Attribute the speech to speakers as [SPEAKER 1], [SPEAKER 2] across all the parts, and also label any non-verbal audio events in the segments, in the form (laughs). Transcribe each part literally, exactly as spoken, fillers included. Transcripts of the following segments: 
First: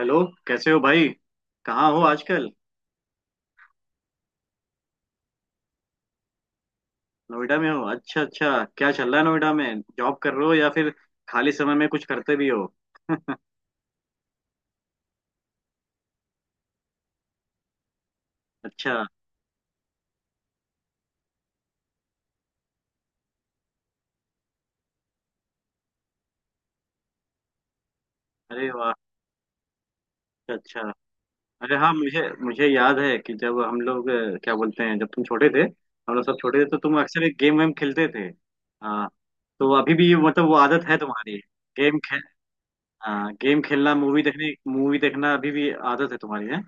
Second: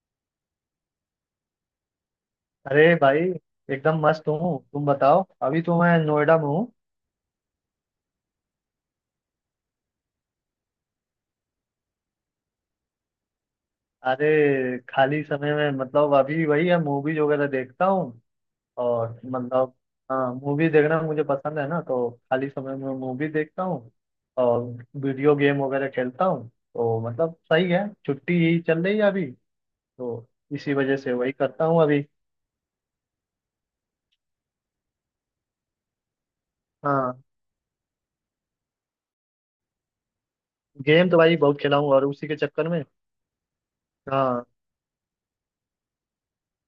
[SPEAKER 1] Hello, कैसे हो भाई। कहाँ हो आजकल।
[SPEAKER 2] अरे भाई। एकदम मस्त हूँ, तुम बताओ। अभी तो मैं नोएडा में हूँ।
[SPEAKER 1] नोएडा में हो। अच्छा अच्छा। क्या चल रहा है नोएडा में, जॉब कर रहे हो या फिर खाली समय में कुछ करते भी हो। (laughs)
[SPEAKER 2] अरे, खाली समय में मतलब अभी वही है, मूवीज वगैरह देखता हूँ।
[SPEAKER 1] अच्छा।
[SPEAKER 2] और मतलब। हाँ, मूवी देखना मुझे पसंद है ना, तो खाली समय में मूवी देखता हूँ। और। वीडियो गेम वगैरह खेलता हूँ, तो मतलब सही है, छुट्टी यही
[SPEAKER 1] अरे
[SPEAKER 2] चल
[SPEAKER 1] वाह।
[SPEAKER 2] रही है अभी। तो।
[SPEAKER 1] अच्छा
[SPEAKER 2] इसी
[SPEAKER 1] अच्छा।
[SPEAKER 2] वजह से वही करता
[SPEAKER 1] अरे
[SPEAKER 2] हूँ
[SPEAKER 1] हाँ,
[SPEAKER 2] अभी।
[SPEAKER 1] मुझे मुझे याद है कि जब हम लोग अ, क्या बोलते हैं, जब तुम छोटे थे, हम लोग सब छोटे थे, तो तुम
[SPEAKER 2] हाँ,
[SPEAKER 1] अक्सर एक गेम वेम खेलते थे। हाँ। तो अभी भी मतलब वो आदत है
[SPEAKER 2] गेम तो भाई
[SPEAKER 1] तुम्हारी।
[SPEAKER 2] बहुत खेला हूँ,
[SPEAKER 1] गेम
[SPEAKER 2] और
[SPEAKER 1] खेल
[SPEAKER 2] उसी के चक्कर में।
[SPEAKER 1] हाँ, गेम खेलना, मूवी
[SPEAKER 2] हाँ,
[SPEAKER 1] देखने मूवी देखना अभी भी आदत है तुम्हारी है।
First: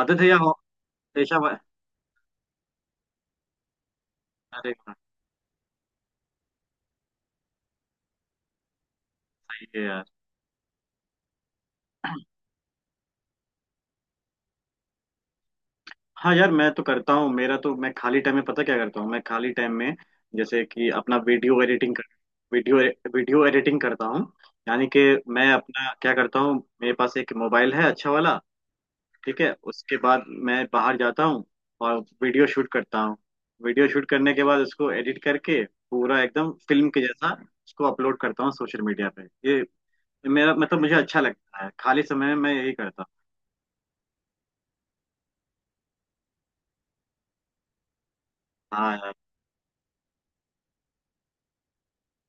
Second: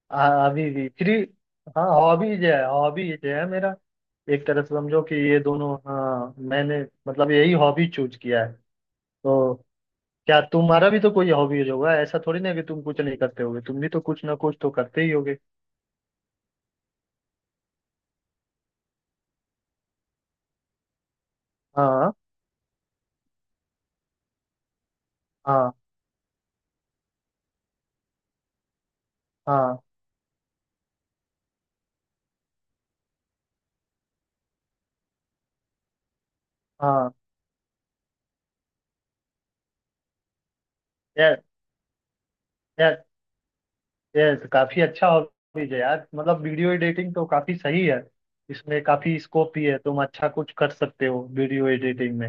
[SPEAKER 1] आदत है या
[SPEAKER 2] हाँ,
[SPEAKER 1] हो-
[SPEAKER 2] अभी भी फ्री।
[SPEAKER 1] पेशा।
[SPEAKER 2] हाँ, हॉबीज है, हॉबीज है मेरा। एक तरह से
[SPEAKER 1] अरे वाह,
[SPEAKER 2] समझो कि ये दोनों, हाँ, मैंने मतलब यही हॉबी चूज किया है। तो।
[SPEAKER 1] सही है यार।
[SPEAKER 2] क्या तुम्हारा भी तो कोई हॉबीज होगा? ऐसा थोड़ी ना है कि तुम कुछ नहीं करते होगे, तुम भी तो कुछ ना कुछ तो करते ही होगे।
[SPEAKER 1] हाँ यार, मैं तो करता हूँ। मेरा तो, मैं खाली टाइम में पता क्या करता हूँ मैं खाली टाइम में। जैसे कि अपना वीडियो एडिटिंग कर
[SPEAKER 2] हाँ,
[SPEAKER 1] वीडियो वीडियो एडिटिंग करता हूँ। यानी कि मैं
[SPEAKER 2] हाँ,
[SPEAKER 1] अपना क्या करता हूँ। मेरे पास एक मोबाइल है, अच्छा वाला। ठीक है,
[SPEAKER 2] हाँ,
[SPEAKER 1] उसके बाद मैं बाहर जाता हूँ और वीडियो शूट करता हूँ। वीडियो शूट करने के बाद उसको एडिट करके, पूरा एकदम फिल्म के
[SPEAKER 2] हाँ
[SPEAKER 1] जैसा, उसको अपलोड करता हूँ सोशल मीडिया पे। ये, मेरा मतलब मुझे अच्छा
[SPEAKER 2] यार।
[SPEAKER 1] लगता है, खाली समय में मैं यही करता
[SPEAKER 2] यस, काफी अच्छा हॉबीज है यार, मतलब वीडियो एडिटिंग तो काफी सही है।
[SPEAKER 1] हूँ।
[SPEAKER 2] इसमें
[SPEAKER 1] हाँ यार,
[SPEAKER 2] काफी स्कोप भी है, तुम अच्छा कुछ कर सकते हो वीडियो एडिटिंग में।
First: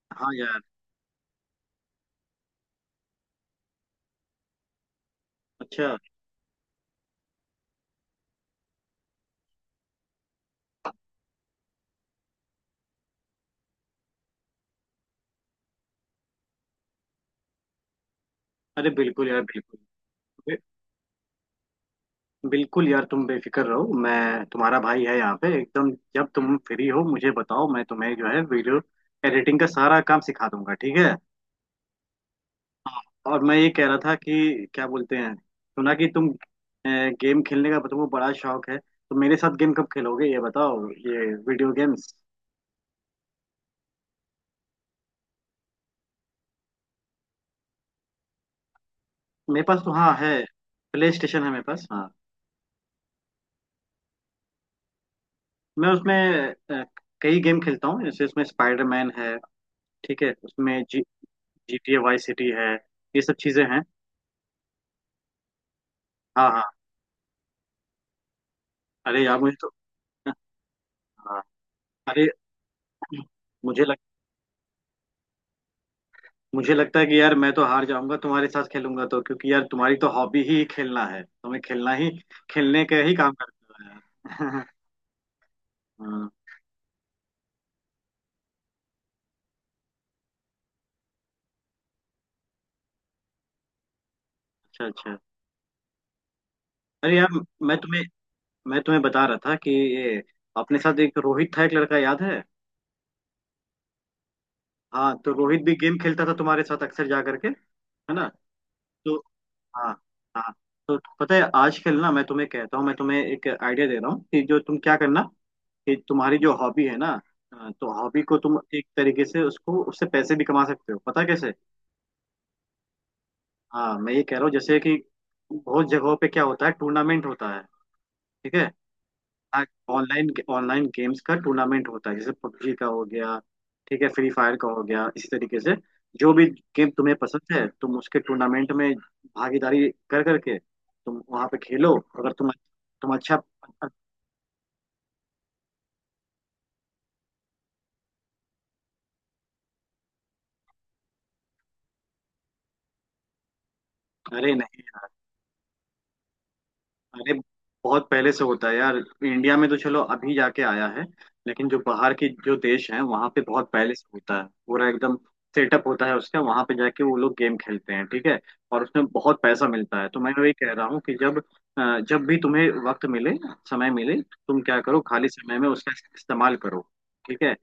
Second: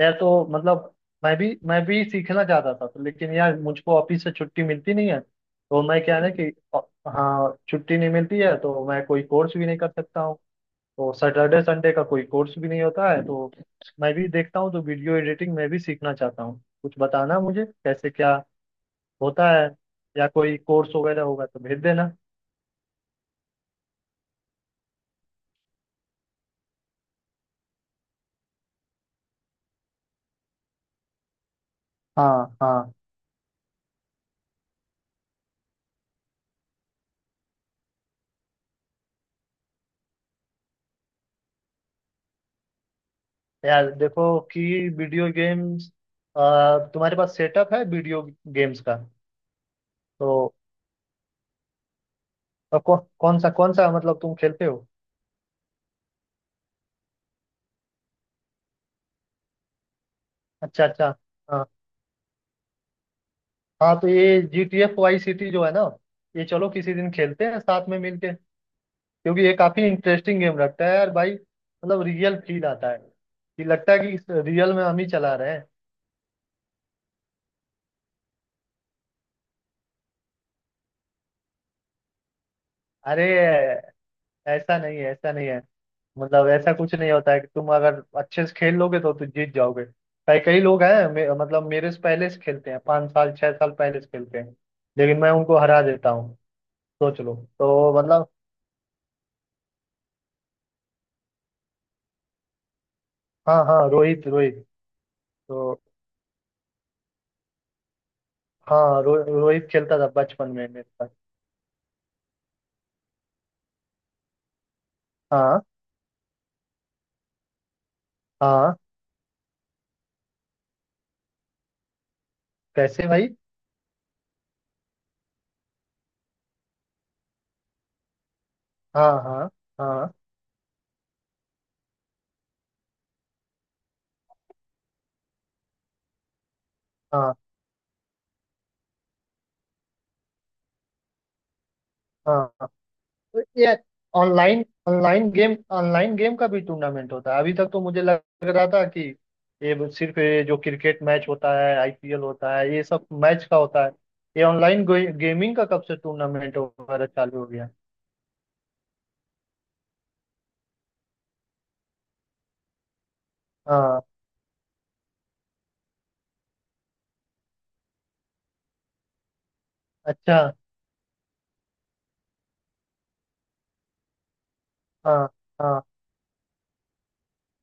[SPEAKER 2] यार, तो
[SPEAKER 1] हाँ यार।
[SPEAKER 2] मतलब मैं भी मैं भी सीखना चाहता था तो, लेकिन यार मुझको ऑफिस से छुट्टी मिलती नहीं है, तो
[SPEAKER 1] अच्छा।
[SPEAKER 2] मैं क्या है ना कि अ, हाँ, छुट्टी नहीं मिलती है, तो मैं कोई कोर्स भी नहीं कर सकता हूँ। तो सैटरडे संडे का कोई कोर्स भी नहीं होता है, तो मैं भी देखता हूँ, तो वीडियो एडिटिंग मैं भी सीखना चाहता हूँ। कुछ बताना मुझे कैसे क्या
[SPEAKER 1] अरे बिल्कुल यार,
[SPEAKER 2] होता है,
[SPEAKER 1] बिल्कुल
[SPEAKER 2] या कोई कोर्स वगैरह होगा तो भेज देना।
[SPEAKER 1] बिल्कुल यार, तुम बेफिक्र रहो, मैं तुम्हारा भाई है यहाँ पे एकदम। जब तुम फ्री हो मुझे बताओ, मैं तुम्हें जो है वीडियो एडिटिंग का सारा काम सिखा दूंगा। ठीक है।
[SPEAKER 2] हाँ, हाँ,
[SPEAKER 1] और मैं ये कह रहा था कि, क्या बोलते हैं, सुना कि तुम गेम खेलने का तुमको बड़ा शौक है, तो मेरे साथ गेम कब खेलोगे ये बताओ, ये वीडियो गेम्स।
[SPEAKER 2] यार देखो कि वीडियो गेम्स, तुम्हारे पास सेटअप है वीडियो गेम्स का?
[SPEAKER 1] मेरे पास तो हाँ है।
[SPEAKER 2] तो
[SPEAKER 1] प्ले स्टेशन है मेरे पास, हाँ।
[SPEAKER 2] अ, कौ, कौन सा कौन सा मतलब तुम खेलते हो?
[SPEAKER 1] मैं उसमें अ, कई गेम खेलता हूँ, जैसे उसमें स्पाइडरमैन है। ठीक है, उसमें
[SPEAKER 2] अच्छा,
[SPEAKER 1] जी
[SPEAKER 2] अच्छा। हाँ,
[SPEAKER 1] G T A Vice City है। ये सब चीजें हैं।
[SPEAKER 2] हाँ, तो ये G T F Vice City जो है ना, ये
[SPEAKER 1] हाँ हाँ।
[SPEAKER 2] चलो किसी दिन खेलते हैं साथ में मिलके।
[SPEAKER 1] अरे यार
[SPEAKER 2] क्योंकि ये
[SPEAKER 1] मुझे तो,
[SPEAKER 2] काफी इंटरेस्टिंग गेम लगता है यार भाई,
[SPEAKER 1] हाँ।
[SPEAKER 2] मतलब
[SPEAKER 1] अरे,
[SPEAKER 2] रियल फील आता है कि
[SPEAKER 1] मुझे
[SPEAKER 2] लगता
[SPEAKER 1] लग
[SPEAKER 2] है कि रियल में हम ही चला रहे हैं।
[SPEAKER 1] मुझे लगता है कि यार, मैं तो हार जाऊंगा तुम्हारे साथ खेलूंगा तो, क्योंकि यार तुम्हारी तो हॉबी ही खेलना है, तुम्हें खेलना ही खेलने का ही
[SPEAKER 2] अरे,
[SPEAKER 1] काम करते हो यार।
[SPEAKER 2] ऐसा
[SPEAKER 1] (laughs)
[SPEAKER 2] नहीं है, ऐसा नहीं है।
[SPEAKER 1] हाँ,
[SPEAKER 2] मतलब ऐसा कुछ नहीं होता है कि तुम अगर अच्छे से खेल लोगे तो तुम जीत जाओगे। कई कई लोग हैं, मे, मतलब मेरे से पहले से खेलते हैं, पाँच साल छह साल पहले से खेलते हैं,
[SPEAKER 1] अच्छा अच्छा।
[SPEAKER 2] लेकिन मैं उनको हरा देता हूँ,
[SPEAKER 1] अरे
[SPEAKER 2] सोच
[SPEAKER 1] यार,
[SPEAKER 2] लो।
[SPEAKER 1] मैं
[SPEAKER 2] तो
[SPEAKER 1] तुम्हें
[SPEAKER 2] मतलब।
[SPEAKER 1] मैं तुम्हें बता रहा था कि ये, अपने साथ एक रोहित था, एक लड़का, याद है।
[SPEAKER 2] हाँ, हाँ, रोहित, रोहित।
[SPEAKER 1] हाँ तो रोहित भी
[SPEAKER 2] तो
[SPEAKER 1] गेम खेलता था तुम्हारे साथ, अक्सर जा करके, है ना।
[SPEAKER 2] हाँ,
[SPEAKER 1] तो।
[SPEAKER 2] रो, रोहित
[SPEAKER 1] हाँ
[SPEAKER 2] खेलता था बचपन
[SPEAKER 1] हाँ।
[SPEAKER 2] में मेरे
[SPEAKER 1] तो
[SPEAKER 2] साथ।
[SPEAKER 1] पता है, आजकल ना मैं तुम्हें कहता हूँ मैं तुम्हें एक आइडिया दे रहा हूँ कि जो तुम क्या करना,
[SPEAKER 2] हाँ,
[SPEAKER 1] कि तुम्हारी जो हॉबी है ना, अ, तो हॉबी को तुम
[SPEAKER 2] हाँ।
[SPEAKER 1] एक तरीके से उसको उससे पैसे भी कमा सकते हो, पता है कैसे।
[SPEAKER 2] कैसे भाई?
[SPEAKER 1] हाँ, मैं ये कह रहा हूँ जैसे कि, बहुत जगहों पे क्या होता है, टूर्नामेंट होता है। ठीक है।
[SPEAKER 2] हाँ, हाँ, हाँ,
[SPEAKER 1] ऑनलाइन ऑनलाइन गेम्स का टूर्नामेंट होता है, जैसे पबजी का हो गया, ठीक है, फ्री फायर का हो गया, इसी तरीके से जो भी गेम तुम्हें
[SPEAKER 2] हाँ,
[SPEAKER 1] पसंद है तुम उसके टूर्नामेंट में भागीदारी कर करके तुम वहां पे खेलो। अगर तुम
[SPEAKER 2] हाँ
[SPEAKER 1] तुम अच्छा।
[SPEAKER 2] यार, online online game online game का भी टूर्नामेंट होता है? अभी तक तो मुझे लग रहा था कि ये बस सिर्फ, ये जो क्रिकेट मैच होता है, आई पी एल होता है, ये सब मैच का होता है। ये
[SPEAKER 1] अरे नहीं,
[SPEAKER 2] ऑनलाइन गेमिंग का कब से टूर्नामेंट वगैरह
[SPEAKER 1] अरे
[SPEAKER 2] चालू हो गया?
[SPEAKER 1] बहुत पहले से होता है यार। इंडिया में तो चलो अभी जाके आया है, लेकिन जो बाहर की जो देश हैं वहां पे बहुत पहले
[SPEAKER 2] हाँ,
[SPEAKER 1] से होता है। पूरा एकदम सेटअप होता है उसका, वहां पे जाके वो लोग गेम खेलते हैं। ठीक है। और उसमें बहुत पैसा मिलता है, तो मैं
[SPEAKER 2] अच्छा।
[SPEAKER 1] वही कह रहा हूँ कि जब अ, जब भी तुम्हें वक्त मिले समय मिले, तुम क्या करो, खाली
[SPEAKER 2] हाँ,
[SPEAKER 1] समय में
[SPEAKER 2] हाँ,
[SPEAKER 1] उसका इस्तेमाल करो। ठीक है।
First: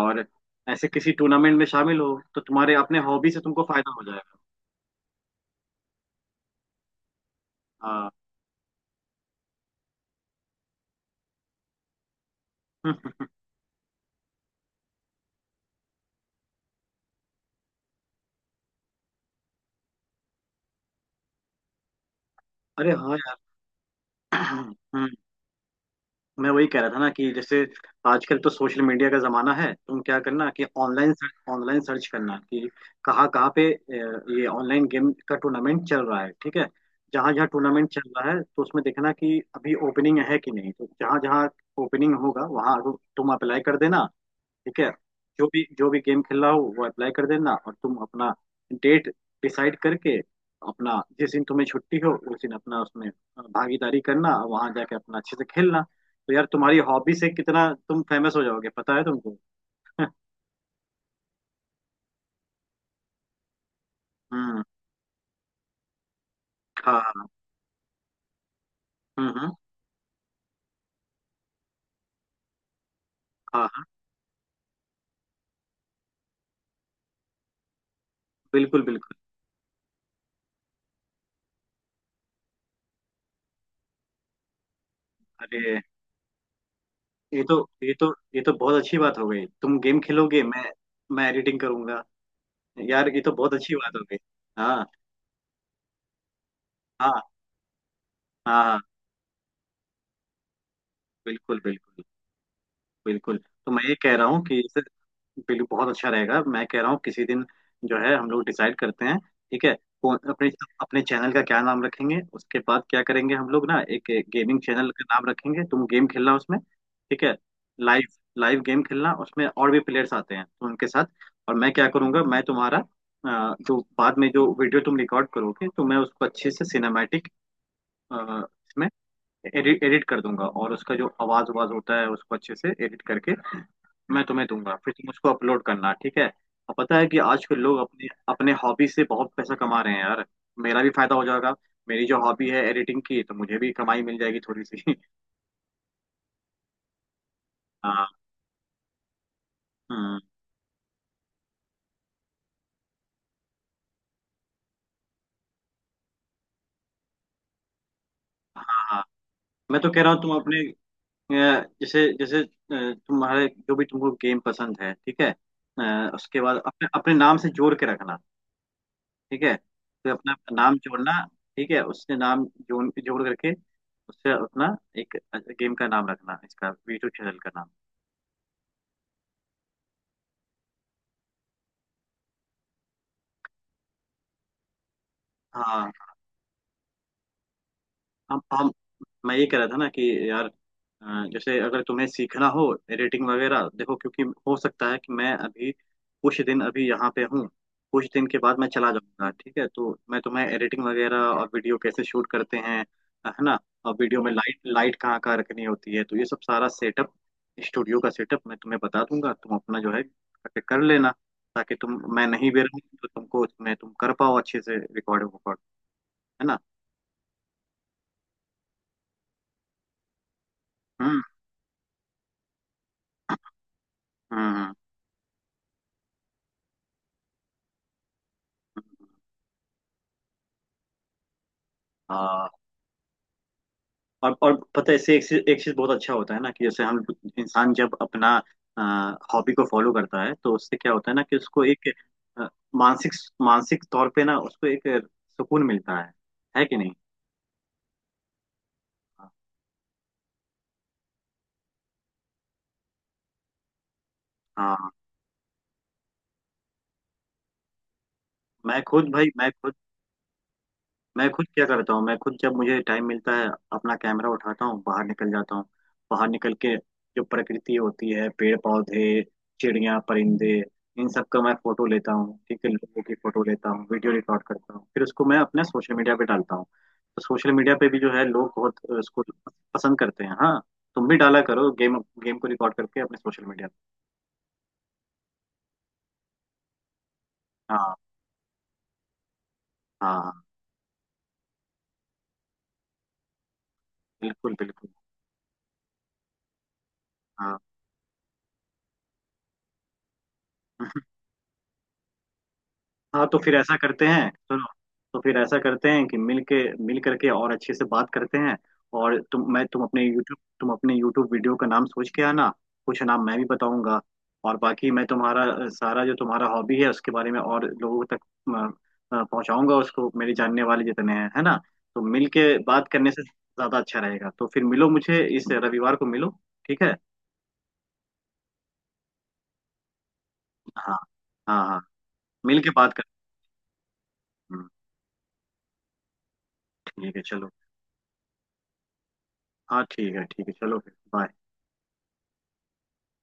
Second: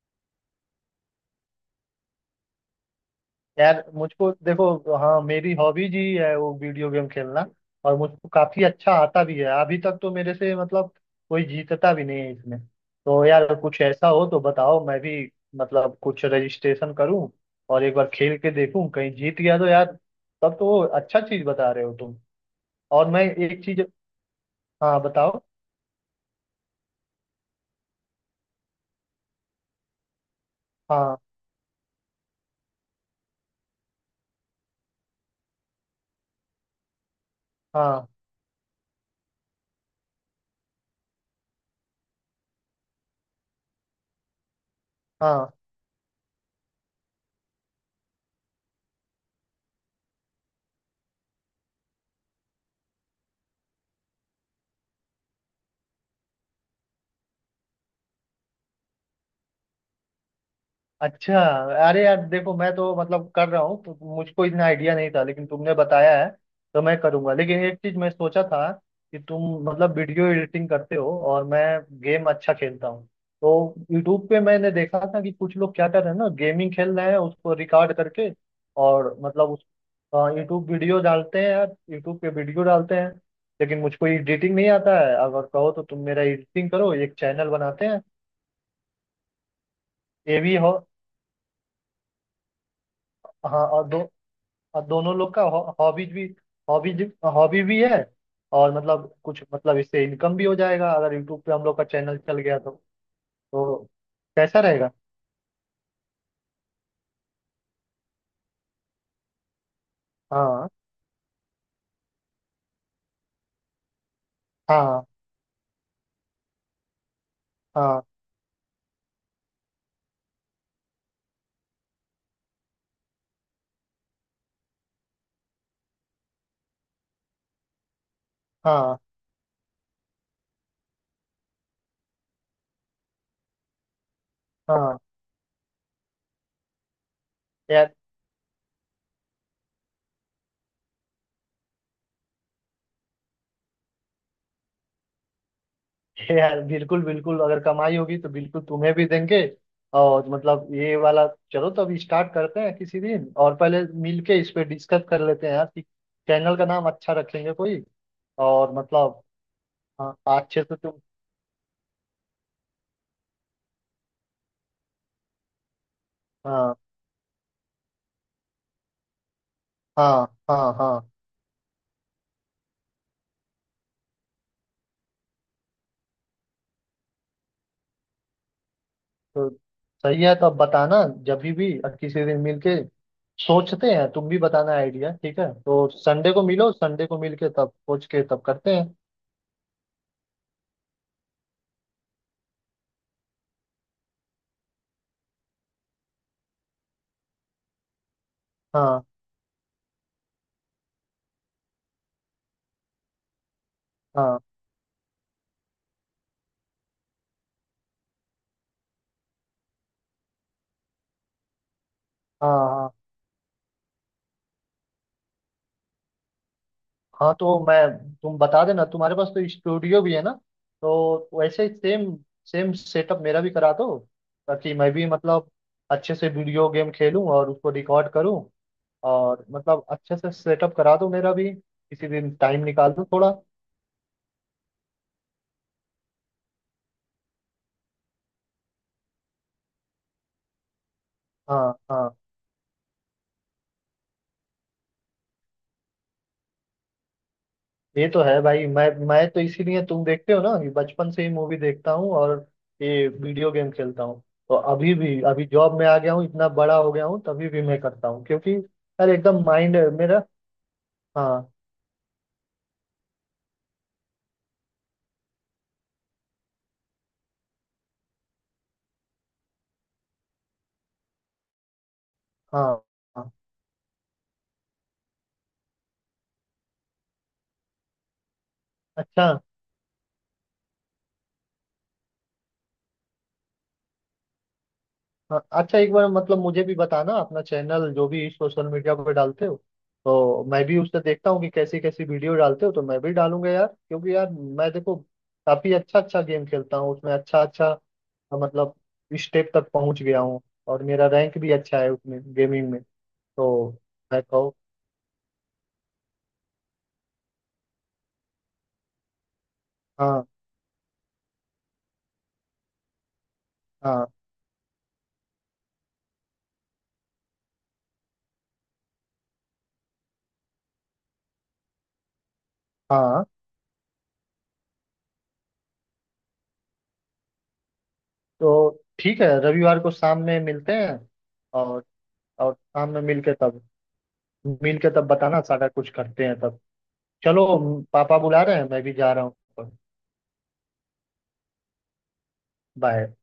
[SPEAKER 1] और ऐसे किसी टूर्नामेंट में शामिल हो तो तुम्हारे अपने हॉबी से तुमको
[SPEAKER 2] यार
[SPEAKER 1] फायदा हो
[SPEAKER 2] मुझको
[SPEAKER 1] जाएगा।
[SPEAKER 2] देखो, हाँ, मेरी हॉबीज ही है वो वीडियो गेम खेलना। और
[SPEAKER 1] हाँ।
[SPEAKER 2] मुझको काफी अच्छा आता भी है, अभी तक तो मेरे से मतलब कोई जीतता भी नहीं है इसमें। तो
[SPEAKER 1] (laughs)
[SPEAKER 2] यार कुछ ऐसा हो तो बताओ, मैं भी मतलब कुछ रजिस्ट्रेशन करूं, और एक बार खेल के देखूं, कहीं जीत गया तो यार, तब तो अच्छा चीज बता रहे हो तुम।
[SPEAKER 1] अरे
[SPEAKER 2] और
[SPEAKER 1] हाँ
[SPEAKER 2] मैं
[SPEAKER 1] यार।
[SPEAKER 2] एक चीज।
[SPEAKER 1] (clears throat)
[SPEAKER 2] हाँ,
[SPEAKER 1] हम्म।
[SPEAKER 2] बताओ।
[SPEAKER 1] मैं वही कह रहा था ना कि जैसे, आजकल तो सोशल मीडिया का जमाना है। तुम क्या करना कि ऑनलाइन
[SPEAKER 2] हाँ,
[SPEAKER 1] सर्च ऑनलाइन सर्च करना कि कहाँ कहाँ पे अ, ये ऑनलाइन गेम का टूर्नामेंट चल रहा है। ठीक है। जहाँ जहाँ टूर्नामेंट
[SPEAKER 2] हाँ,
[SPEAKER 1] चल रहा है, तो उसमें देखना कि अभी ओपनिंग है कि नहीं, तो जहाँ जहाँ ओपनिंग होगा वहाँ तुम अप्लाई कर देना। ठीक है। जो
[SPEAKER 2] हाँ,
[SPEAKER 1] भी जो भी गेम खेल रहा हो वो अप्लाई कर देना, और तुम अपना डेट डिसाइड करके, अपना जिस दिन तुम्हें छुट्टी हो उस दिन अपना उसमें भागीदारी करना और वहां जाके अपना अच्छे से खेलना। तो यार, तुम्हारी हॉबी से कितना तुम फेमस हो जाओगे, पता है तुमको।
[SPEAKER 2] अच्छा। अरे यार देखो, मैं तो मतलब कर रहा हूँ, तो मुझको
[SPEAKER 1] हम्म।
[SPEAKER 2] इतना आइडिया नहीं था, लेकिन तुमने बताया है, तो मैं
[SPEAKER 1] हाँ।
[SPEAKER 2] करूंगा। लेकिन एक चीज मैं सोचा था कि
[SPEAKER 1] हम्म
[SPEAKER 2] तुम
[SPEAKER 1] हम्म,
[SPEAKER 2] मतलब वीडियो एडिटिंग करते हो और मैं गेम अच्छा खेलता हूँ,
[SPEAKER 1] हाँ
[SPEAKER 2] तो
[SPEAKER 1] हाँ।
[SPEAKER 2] यूट्यूब पे मैंने देखा था कि कुछ लोग क्या कर रहे हैं ना, गेमिंग खेल रहे हैं उसको रिकॉर्ड करके,
[SPEAKER 1] बिल्कुल
[SPEAKER 2] और
[SPEAKER 1] बिल्कुल।
[SPEAKER 2] मतलब उस यूट्यूब वीडियो डालते हैं यार, यूट्यूब पे वीडियो डालते हैं। लेकिन मुझको एडिटिंग नहीं आता है, अगर कहो
[SPEAKER 1] अरे,
[SPEAKER 2] तो तुम मेरा एडिटिंग करो, एक
[SPEAKER 1] ये
[SPEAKER 2] चैनल
[SPEAKER 1] तो
[SPEAKER 2] बनाते
[SPEAKER 1] ये
[SPEAKER 2] हैं।
[SPEAKER 1] तो ये तो बहुत अच्छी बात हो गई। तुम गेम
[SPEAKER 2] ये
[SPEAKER 1] खेलोगे,
[SPEAKER 2] भी
[SPEAKER 1] मैं
[SPEAKER 2] हो।
[SPEAKER 1] मैं एडिटिंग करूंगा। यार, ये तो बहुत
[SPEAKER 2] हाँ,
[SPEAKER 1] अच्छी
[SPEAKER 2] और
[SPEAKER 1] बात
[SPEAKER 2] दो
[SPEAKER 1] हो गई।
[SPEAKER 2] और
[SPEAKER 1] हाँ
[SPEAKER 2] दोनों लोग का हॉबीज भी हॉबीज
[SPEAKER 1] हाँ
[SPEAKER 2] हॉबी भी है।
[SPEAKER 1] हाँ
[SPEAKER 2] और
[SPEAKER 1] हाँ,
[SPEAKER 2] मतलब कुछ, मतलब इससे इनकम भी हो जाएगा अगर यूट्यूब पे
[SPEAKER 1] बिल्कुल
[SPEAKER 2] हम लोग का
[SPEAKER 1] बिल्कुल
[SPEAKER 2] चैनल चल गया तो
[SPEAKER 1] बिल्कुल। तो
[SPEAKER 2] तो
[SPEAKER 1] मैं ये कह रहा हूँ कि
[SPEAKER 2] कैसा
[SPEAKER 1] इसे,
[SPEAKER 2] रहेगा?
[SPEAKER 1] बिल्कुल बहुत अच्छा रहेगा। मैं कह रहा हूँ किसी दिन जो है, हम लोग डिसाइड करते हैं। ठीक है। कौन- अपने
[SPEAKER 2] हाँ,
[SPEAKER 1] अपने चैनल का क्या नाम रखेंगे, उसके बाद क्या करेंगे हम लोग ना, एक गेमिंग चैनल का
[SPEAKER 2] हाँ,
[SPEAKER 1] नाम रखेंगे। तुम गेम खेलना उसमें, ठीक है।
[SPEAKER 2] हाँ,
[SPEAKER 1] लाइव लाइव गेम खेलना उसमें, और भी प्लेयर्स आते हैं तो उनके साथ। और मैं क्या करूंगा, मैं तुम्हारा अ, जो बाद में जो वीडियो तुम रिकॉर्ड करोगे तो मैं उसको अच्छे से सिनेमैटिक इसमें
[SPEAKER 2] हाँ,
[SPEAKER 1] एडिट एडिट कर दूंगा, और उसका जो आवाज आवाज होता है उसको अच्छे से एडिट करके मैं तुम्हें दूंगा, फिर
[SPEAKER 2] हाँ
[SPEAKER 1] तुम उसको अपलोड करना। ठीक है। और पता है कि आजकल लोग
[SPEAKER 2] यार,
[SPEAKER 1] अपने अपने हॉबी से बहुत पैसा कमा रहे हैं यार। मेरा भी फायदा हो जाएगा, मेरी जो हॉबी है एडिटिंग की, तो मुझे भी कमाई मिल जाएगी थोड़ी सी। (laughs)
[SPEAKER 2] यार बिल्कुल, बिल्कुल, अगर कमाई
[SPEAKER 1] हाँ।
[SPEAKER 2] होगी तो बिल्कुल तुम्हें भी देंगे।
[SPEAKER 1] हम्म,
[SPEAKER 2] और मतलब ये वाला, चलो तो अभी स्टार्ट करते हैं किसी दिन, और पहले मिल के इस पे डिस्कस कर लेते हैं यार कि चैनल का नाम अच्छा रखेंगे कोई,
[SPEAKER 1] हाँ
[SPEAKER 2] और
[SPEAKER 1] हाँ।
[SPEAKER 2] मतलब।
[SPEAKER 1] मैं तो कह रहा
[SPEAKER 2] हाँ,
[SPEAKER 1] हूँ तुम अपने
[SPEAKER 2] अच्छे से तुम।
[SPEAKER 1] अ, जैसे जैसे अ, तुम्हारे जो भी तुमको गेम पसंद है, ठीक है, अ, उसके बाद
[SPEAKER 2] हाँ,
[SPEAKER 1] अपने अपने नाम से जोड़ के रखना। ठीक है। फिर अपना
[SPEAKER 2] हाँ, हाँ,
[SPEAKER 1] नाम
[SPEAKER 2] हाँ,
[SPEAKER 1] जोड़ना, ठीक है, उससे नाम जोड़ जोड़ करके उससे अपना एक गेम का नाम रखना, इसका वीटू चैनल का नाम।
[SPEAKER 2] तो सही है, तो अब बताना जब भी भी और किसी दिन मिलके सोचते हैं, तुम भी बताना आइडिया। ठीक है, तो
[SPEAKER 1] हाँ।
[SPEAKER 2] संडे को मिलो, संडे को मिलके तब सोच के
[SPEAKER 1] हम
[SPEAKER 2] तब
[SPEAKER 1] हम
[SPEAKER 2] करते हैं।
[SPEAKER 1] मैं ये कह रहा था ना कि यार, अ, जैसे अगर तुम्हें सीखना हो एडिटिंग वगैरह, देखो, क्योंकि हो सकता है कि मैं अभी कुछ दिन अभी यहाँ पे हूँ, कुछ दिन के बाद मैं चला
[SPEAKER 2] हाँ,
[SPEAKER 1] जाऊंगा, ठीक है। तो मैं तुम्हें एडिटिंग वगैरह और वीडियो कैसे शूट करते हैं, है ना। और वीडियो में
[SPEAKER 2] हाँ,
[SPEAKER 1] लाइट लाइट कहाँ कहाँ रखनी होती है, तो ये सब सारा सेटअप स्टूडियो का सेटअप मैं तुम्हें बता दूंगा, तुम अपना जो है कर लेना। ताकि तुम, मैं
[SPEAKER 2] हाँ,
[SPEAKER 1] नहीं भी रहूँ
[SPEAKER 2] हाँ,
[SPEAKER 1] तो तुमको, मैं तुम कर पाओ अच्छे से रिकॉर्ड वकॉर्ड, है ना।
[SPEAKER 2] हाँ, तो मैं, तुम बता देना, तुम्हारे पास तो स्टूडियो भी है ना,
[SPEAKER 1] हम्म
[SPEAKER 2] तो वैसे ही सेम सेम सेटअप मेरा भी करा दो,
[SPEAKER 1] हम्म
[SPEAKER 2] ताकि
[SPEAKER 1] हम्म,
[SPEAKER 2] मैं भी मतलब अच्छे से वीडियो गेम खेलूं और उसको रिकॉर्ड करूं।
[SPEAKER 1] हम्म।
[SPEAKER 2] और मतलब अच्छे से सेटअप करा दो मेरा भी, किसी दिन
[SPEAKER 1] हाँ,
[SPEAKER 2] टाइम निकाल दो थोड़ा।
[SPEAKER 1] और और पता है, इससे एक चीज एक चीज बहुत अच्छा होता है ना, कि जैसे हम इंसान जब अपना हॉबी को फॉलो करता है तो उससे क्या होता है ना, कि उसको
[SPEAKER 2] हाँ,
[SPEAKER 1] एक
[SPEAKER 2] हाँ,
[SPEAKER 1] अ, मानसिक मानसिक तौर पे ना उसको एक सुकून मिलता है है कि नहीं।
[SPEAKER 2] ये तो है भाई, मैं मैं तो इसीलिए तुम देखते हो ना कि बचपन से ही मूवी देखता हूँ और ये वीडियो गेम खेलता हूँ। तो
[SPEAKER 1] हाँ,
[SPEAKER 2] अभी भी, अभी जॉब में आ गया हूँ, इतना बड़ा हो गया हूँ, तभी भी मैं करता हूँ, क्योंकि
[SPEAKER 1] मैं
[SPEAKER 2] यार
[SPEAKER 1] खुद भाई
[SPEAKER 2] एकदम
[SPEAKER 1] मैं खुद
[SPEAKER 2] माइंड मेरा।
[SPEAKER 1] मैं खुद
[SPEAKER 2] हाँ,
[SPEAKER 1] क्या करता हूँ, मैं खुद जब मुझे टाइम मिलता है, अपना कैमरा उठाता हूँ, बाहर निकल जाता हूँ, बाहर निकल के जो प्रकृति होती है, पेड़ पौधे, चिड़िया परिंदे, इन सब का मैं फोटो लेता हूँ। ठीक है,
[SPEAKER 2] हाँ,
[SPEAKER 1] लोगों की
[SPEAKER 2] हाँ,
[SPEAKER 1] फोटो लेता हूँ, वीडियो रिकॉर्ड करता हूँ, फिर उसको मैं अपने सोशल मीडिया पे डालता हूँ। तो सोशल मीडिया पे भी जो है लोग बहुत अ, उसको
[SPEAKER 2] अच्छा।
[SPEAKER 1] पसंद करते हैं, हाँ। तुम भी डाला करो, गेम गेम को रिकॉर्ड करके अपने सोशल मीडिया
[SPEAKER 2] हाँ, अच्छा, एक बार मतलब मुझे भी बताना अपना
[SPEAKER 1] पे।
[SPEAKER 2] चैनल
[SPEAKER 1] हाँ
[SPEAKER 2] जो भी सोशल मीडिया पर डालते हो,
[SPEAKER 1] हाँ हाँ,
[SPEAKER 2] तो मैं भी उससे देखता हूँ कि कैसी कैसी वीडियो डालते हो, तो मैं भी डालूंगा यार। क्योंकि यार
[SPEAKER 1] बिल्कुल
[SPEAKER 2] मैं
[SPEAKER 1] बिल्कुल।
[SPEAKER 2] देखो काफी अच्छा अच्छा गेम खेलता हूँ उसमें, अच्छा अच्छा मतलब स्टेप तक पहुंच गया हूँ, और
[SPEAKER 1] हाँ
[SPEAKER 2] मेरा रैंक भी अच्छा है उसमें गेमिंग में।
[SPEAKER 1] हाँ। तो फिर
[SPEAKER 2] तो
[SPEAKER 1] ऐसा करते
[SPEAKER 2] मैं
[SPEAKER 1] हैं
[SPEAKER 2] कहूँ।
[SPEAKER 1] सुनो, तो फिर ऐसा करते हैं कि मिल के मिल करके और अच्छे से बात करते हैं। और तुम मैं तुम अपने
[SPEAKER 2] हाँ,
[SPEAKER 1] यूट्यूब तुम अपने यूट्यूब वीडियो का नाम सोच के आना, कुछ नाम मैं भी बताऊंगा।
[SPEAKER 2] हाँ,
[SPEAKER 1] और बाकी मैं तुम्हारा अ, सारा जो तुम्हारा हॉबी है उसके बारे में और लोगों तक अ, अ, पहुंचाऊंगा, उसको मेरे जानने वाले जितने हैं, है ना। तो मिल के बात करने से
[SPEAKER 2] हाँ,
[SPEAKER 1] ज्यादा अच्छा रहेगा, तो फिर मिलो मुझे, इस रविवार को मिलो। ठीक है।
[SPEAKER 2] तो ठीक है, रविवार को शाम में मिलते
[SPEAKER 1] हाँ
[SPEAKER 2] हैं।
[SPEAKER 1] हाँ हाँ।
[SPEAKER 2] और और
[SPEAKER 1] मिल के
[SPEAKER 2] शाम
[SPEAKER 1] बात
[SPEAKER 2] में
[SPEAKER 1] कर
[SPEAKER 2] मिल के तब,
[SPEAKER 1] हम्म,
[SPEAKER 2] मिल के तब बताना, सारा कुछ करते हैं तब।
[SPEAKER 1] ठीक है
[SPEAKER 2] चलो,
[SPEAKER 1] चलो।
[SPEAKER 2] पापा बुला रहे हैं, मैं भी जा रहा हूँ।
[SPEAKER 1] हाँ ठीक है, ठीक है चलो फिर बाय।
[SPEAKER 2] बाय।